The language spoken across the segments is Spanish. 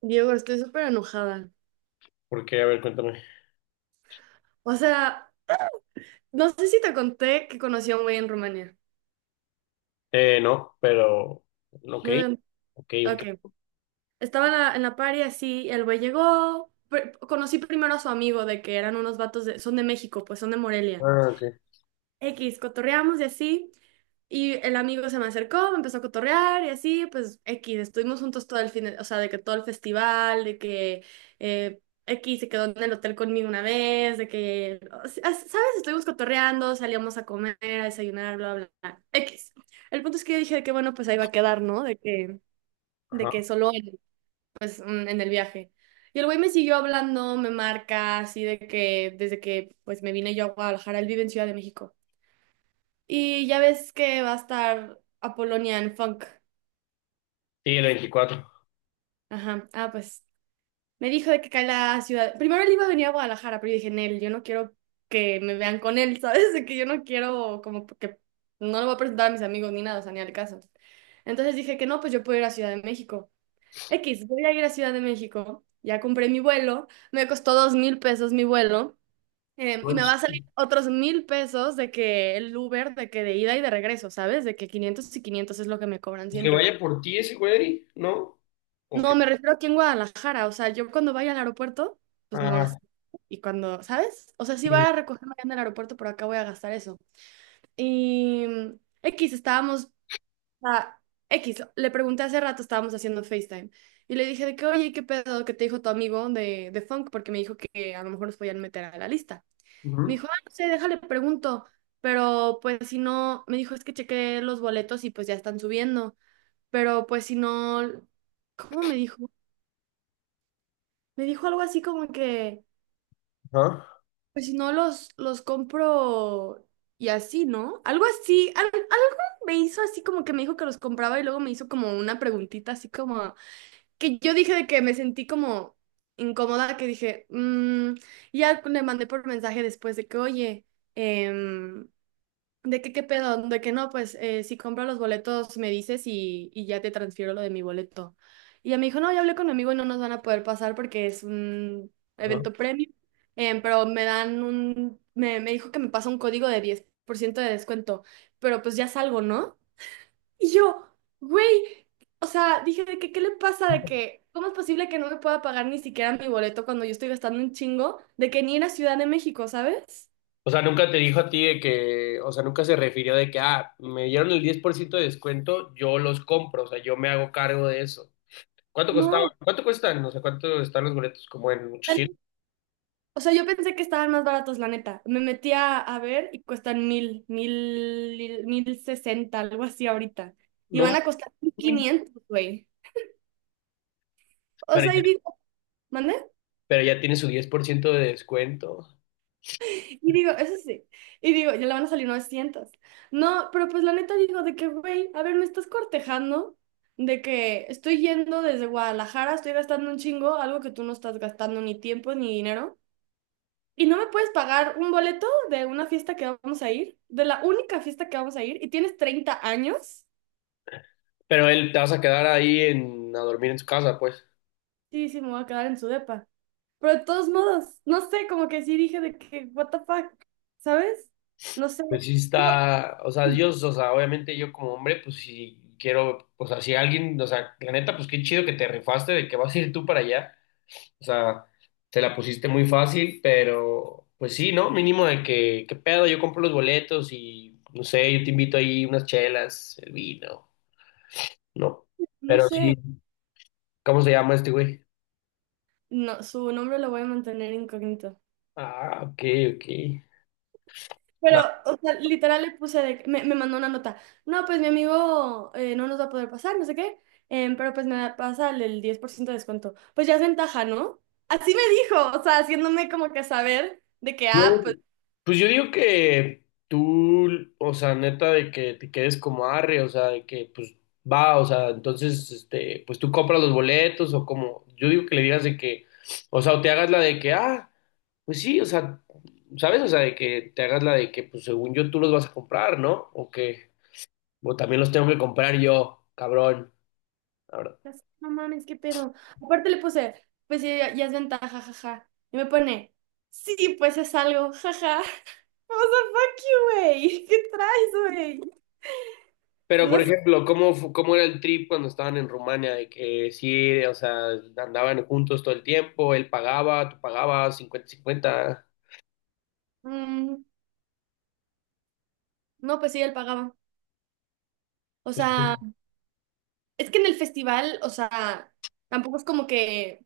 Diego, estoy súper enojada. Porque, a ver, cuéntame. O sea, no sé si te conté que conocí a un güey en Rumania. No, pero, ok, No te- ok, ok. Ok. Estaba en la party así, el güey llegó. Conocí primero a su amigo de que eran unos vatos de, son de México, pues son de Morelia. Ah, ok, X, cotorreamos y así. Y el amigo se me acercó, me empezó a cotorrear y así, pues X, estuvimos juntos todo el fin, o sea, de que todo el festival, de que eh, X se quedó en el hotel conmigo una vez, de que, o sea, ¿sabes? Estuvimos cotorreando, salíamos a comer, a desayunar, bla, bla, bla. X. El punto es que yo dije de que, bueno, pues ahí va a quedar, ¿no? De ajá. que solo él, pues en el viaje. Y el güey me siguió hablando, me marca, así de que desde que pues me vine yo a Guadalajara, él vive en Ciudad de México. Y ya ves que va a estar Apolonia Funk. Sí, el 24. Ajá. Ah, pues me dijo de que cae la ciudad. Primero él iba a venir a Guadalajara, pero yo dije, Nel, yo no quiero que me vean con él, ¿sabes? De que yo no quiero, como que no lo voy a presentar a mis amigos ni nada, o sea, ni al caso. Entonces dije que no, pues yo puedo ir a Ciudad de México. X, voy a ir a Ciudad de México. Ya compré mi vuelo, me costó 2000 pesos mi vuelo. Y me va Manches. a salir otros 1000 pesos de que el Uber, de que de ida y de regreso, ¿sabes? De que 500 y 500 es lo que me cobran Pues que siempre. vaya por ti ese güey, ¿no? Ok. No, me refiero aquí en Guadalajara. O sea, yo cuando vaya al aeropuerto, pues no Ah, gasto. Y cuando, ¿sabes? O sea, sí voy sí. a recogerme allá en el aeropuerto, pero acá voy a gastar eso. Y X, estábamos, a X, le pregunté hace rato, estábamos haciendo FaceTime. Y le dije de que, oye, ¿qué pedo que te dijo tu amigo de Funk? Porque me dijo que a lo mejor nos podían meter a la lista. Me Ujú, dijo, ah, no sé, déjale, pregunto. Pero pues si no, me dijo, es que chequé los boletos y pues ya están subiendo. Pero pues si no, ¿cómo me dijo? Me dijo algo así como que, ajá, pues si no los compro y así, ¿no? Algo así, algo me hizo así como que me dijo que los compraba y luego me hizo como una preguntita así como, que yo dije de que me sentí como incómoda, que dije, mm, y ya le mandé por mensaje después de que, oye, em, de que qué pedo, de que no, pues si compro los boletos me dices y ya te transfiero lo de mi boleto. Y ella me dijo, no, ya hablé con mi amigo y no nos van a poder pasar porque es un ajá. evento premium, pero me dijo que me pasa un código de 10% de descuento, pero pues ya salgo, ¿no? Y yo, güey, o sea, dije, ¿de que qué le pasa? De que, ¿cómo es posible que no me pueda pagar ni siquiera mi boleto cuando yo estoy gastando un chingo de que ni en la Ciudad de México, ¿sabes? O sea, nunca te dijo a ti de que, o sea, nunca se refirió de que, ah, me dieron el 10% de descuento, yo los compro, o sea, yo me hago cargo de eso. ¿Cuánto costaba? No. ¿Cuánto cuestan? O sea, ¿cuánto están los boletos? Como en 800. O sea, yo pensé que estaban más baratos, la neta. Me metí a ver y cuestan mil sesenta, algo así ahorita. Y van No, a costar 1500, güey. O pero sea, ya, y digo, ¿mande? pero ya tiene su 10% de descuento. Y digo, eso sí. Y digo, ya le van a salir 900. No, pero pues la neta digo, de que, güey, a ver, me estás cortejando de que estoy yendo desde Guadalajara, estoy gastando un chingo, algo que tú no estás gastando ni tiempo ni dinero. ¿Y no me puedes pagar un boleto de una fiesta que vamos a ir? De la única fiesta que vamos a ir. ¿Y tienes 30 años? Pero él te vas a quedar ahí en, a dormir en su casa, pues. Sí, sí, me voy a quedar en su depa. Pero de todos modos, no sé, como que sí dije de que, what the fuck, ¿sabes? No sé. Pues sí Digo, está, o sea, Dios, o sea, obviamente yo como hombre, pues si quiero, o sea, si alguien, o sea, la neta, pues qué chido que te rifaste de que vas a ir tú para allá. O sea, te la pusiste muy fácil, pero pues sí, ¿no? Mínimo de que, qué pedo, yo compro los boletos y, no sé, yo te invito ahí unas chelas, el vino, ¿no? no Pero sí, sé. ¿cómo se llama este güey? No, su nombre lo voy a mantener incógnito. Ah, ok, ok. Pero, No, o sea, literal le puse, me mandó una nota. No, pues mi amigo no nos va a poder pasar, no sé qué, pero pues pasa el 10% de descuento. Pues ya es ventaja, ¿no? Así me dijo, o sea, haciéndome como que saber de que, güey, ah, pues, pues yo digo que tú, o sea, neta, de que te quedes como arre, o sea, de que pues va, o sea, entonces, este, pues tú compras los boletos o como, yo digo que le digas de que, o sea, o te hagas la de que, ah, pues sí, o sea, ¿sabes? O sea, de que te hagas la de que, pues según yo tú los vas a comprar, ¿no? O que, o también los tengo que comprar yo, cabrón. no mames, qué pedo. Aparte le puse, pues sí, ya, ya es ventaja, jaja. Y me pone, sí, pues es algo, jaja. O sea, fuck you, güey. ¿Qué traes, güey? Pero, No por sé. ejemplo, ¿cómo, cómo era el trip cuando estaban en Rumania? De que sí, o sea, andaban juntos todo el tiempo, él pagaba, tú pagabas, 50/50. Mm, no, pues sí, él pagaba. O Pues sea. Es que en el festival, o sea, tampoco es como que,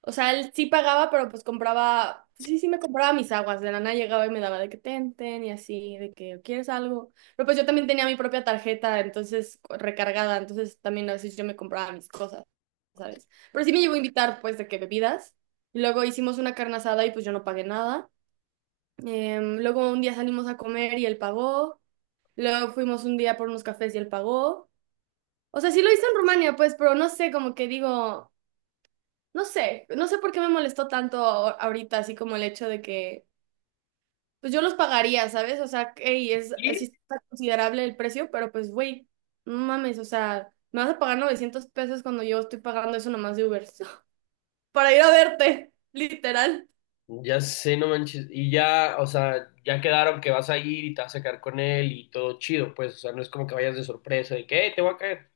o sea, él sí pagaba, pero pues compraba, pues sí, sí me compraba mis aguas, de la nada llegaba y me daba de que ten, ten, y así, de que quieres algo. Pero pues yo también tenía mi propia tarjeta, entonces recargada, entonces también a veces yo me compraba mis cosas, ¿sabes? Pero sí me llegó a invitar, pues, de que bebidas. Y luego hicimos una carne asada y pues yo no pagué nada. Luego un día salimos a comer y él pagó. Luego fuimos un día por unos cafés y él pagó. O sea, sí lo hice en Rumania, pues, pero no sé, como que digo, no sé, no sé por qué me molestó tanto ahorita, así como el hecho de que, pues yo los pagaría, ¿sabes? O sea, hey, es, sí sí, está considerable el precio, pero pues, güey, no mames, o sea, me vas a pagar 900 pesos cuando yo estoy pagando eso nomás de Uber, para ir a verte, literal. ya sé, no manches. Y ya, o sea, ya quedaron que vas a ir y te vas a quedar con él y todo chido, pues, o sea, no es como que vayas de sorpresa de que, te voy a caer."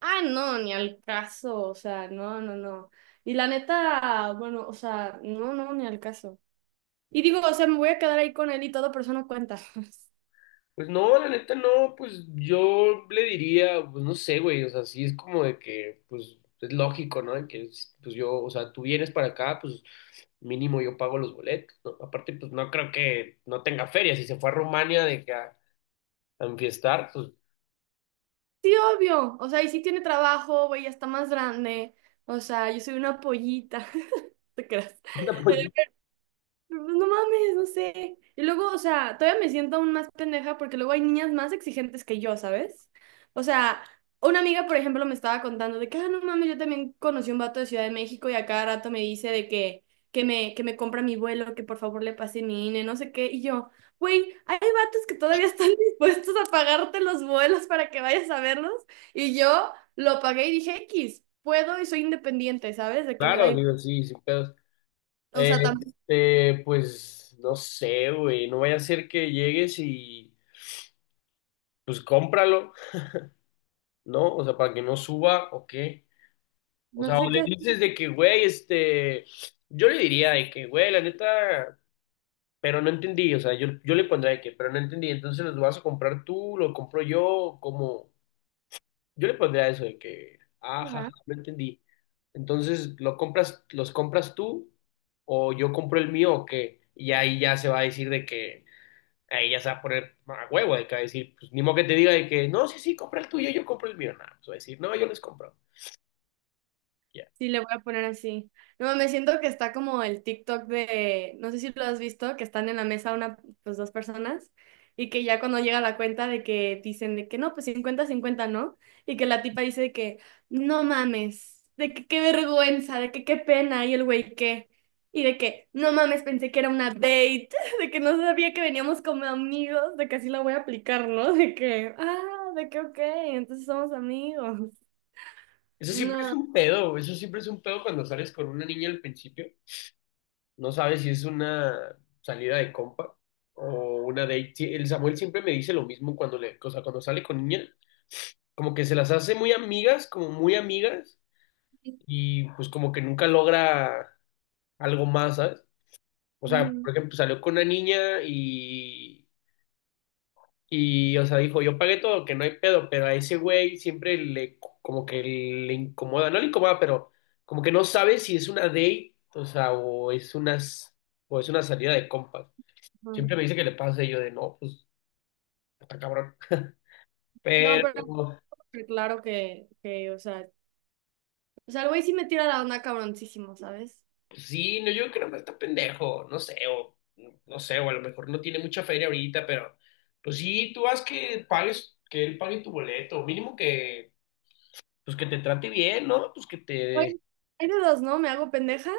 Ah, no, ni al caso, o sea, no, no, no. Y la neta, bueno, o sea, no, no, ni al caso. Y digo, o sea, me voy a quedar ahí con él y todo, pero eso no cuenta. Pues no, la neta no, pues yo le diría, pues no sé, güey, o sea, sí es como de que, pues es lógico, ¿no? De que, pues yo, o sea, tú vienes para acá, pues mínimo yo pago los boletos, ¿no? Aparte, pues no creo que no tenga feria. Si se fue a Rumania de que a enfiestar, pues Sí, obvio. O sea, y sí tiene trabajo, güey, ya está más grande. O sea, yo soy una pollita. ¿Te creas? No mames, no sé. Y luego, o sea, todavía me siento aún más pendeja porque luego hay niñas más exigentes que yo, ¿sabes? O sea, una amiga, por ejemplo, me estaba contando de que, ah, no mames, yo también conocí un vato de Ciudad de México y a cada rato me dice de que, que me compra mi vuelo, que por favor le pase mi INE, no sé qué. Y yo, güey, hay vatos que todavía están dispuestos a pagarte los vuelos para que vayas a verlos. Y yo lo pagué y dije, X, puedo y soy independiente, ¿sabes? De que me da claro, igual. digo, sí, sin pedos. O Eh, sea, Este, pues no sé, güey, no vaya a ser que llegues y pues cómpralo, ¿no? O sea, para que no suba o qué. O no sea, o sé le qué dices de que, güey, este, yo le diría de que, güey, la neta, pero no entendí, o sea, yo le pondría de que, pero no entendí, entonces los vas a comprar tú, lo compro yo, como... Yo le pondría eso de que, ajá, hacer. no entendí. Entonces, ¿lo compras, los compras tú o yo compro el mío o qué? Y ahí ya se va a decir de que, ahí ya se va a poner a huevo, de que va a decir, pues ni modo que te diga de que, no, sí, sí, compra el tuyo, yo compro el mío. No, pues va a decir, no, yo les compro. Ya. Sí, le voy a poner así. No, me siento que está como el TikTok de, no sé si lo has visto, que están en la mesa una, pues dos personas y que ya cuando llega la cuenta de que dicen de que no, pues 50/50, ¿no? Y que la tipa dice de que no mames, de que qué vergüenza, de que qué pena y el güey qué. Y de que no mames, pensé que era una date, de que no sabía que veníamos como amigos, de que así la voy a aplicar, ¿no? De que, ah, de que ok, entonces somos amigos. Eso siempre es No. un pedo, eso siempre es un pedo cuando sales con una niña al principio. No sabes si es una salida de compa o una date. Sí, el Samuel siempre me dice lo mismo cuando le, o sea, cuando sale con niña. Como que se las hace muy amigas, como muy amigas, y pues como que nunca logra algo más, ¿sabes? O sea, Ujú. por ejemplo, salió con una niña y, o sea, dijo, yo pagué todo, que no hay pedo, pero a ese güey siempre le, como que le incomoda, no le incomoda, pero como que no sabe si es una date, o sea, o es unas, o es una salida de compas. No. Siempre me dice que le pasa y yo de, no, pues, está cabrón. No, pero Pero, pero claro que, o sea, el güey sí me tira la onda cabroncísimo, ¿sabes? pues sí, no, yo creo que está pendejo, no sé, o no sé, o a lo mejor no tiene mucha feria ahorita, pero pues sí, tú haz que pagues, que él pague tu boleto, mínimo que, pues que te trate bien, ¿no? Pues que Oye, te, hay de dos, ¿no? Me hago pendeja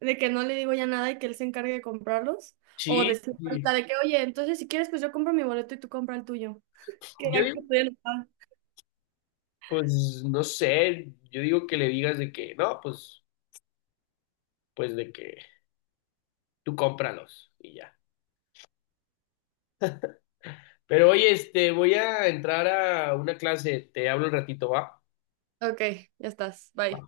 de que no le digo ya nada y que él se encargue de comprarlos. O sí, de ser sí. ahorita de que, oye, entonces si quieres, pues yo compro mi boleto y tú compra el tuyo. Que va Yo que digo, estoy enojada. pues no sé, yo digo que le digas de que, no, pues de que tú cómpralos y ya. Pero oye, este, voy a entrar a una clase, te hablo un ratito, ¿va? Ok, ya estás. Bye.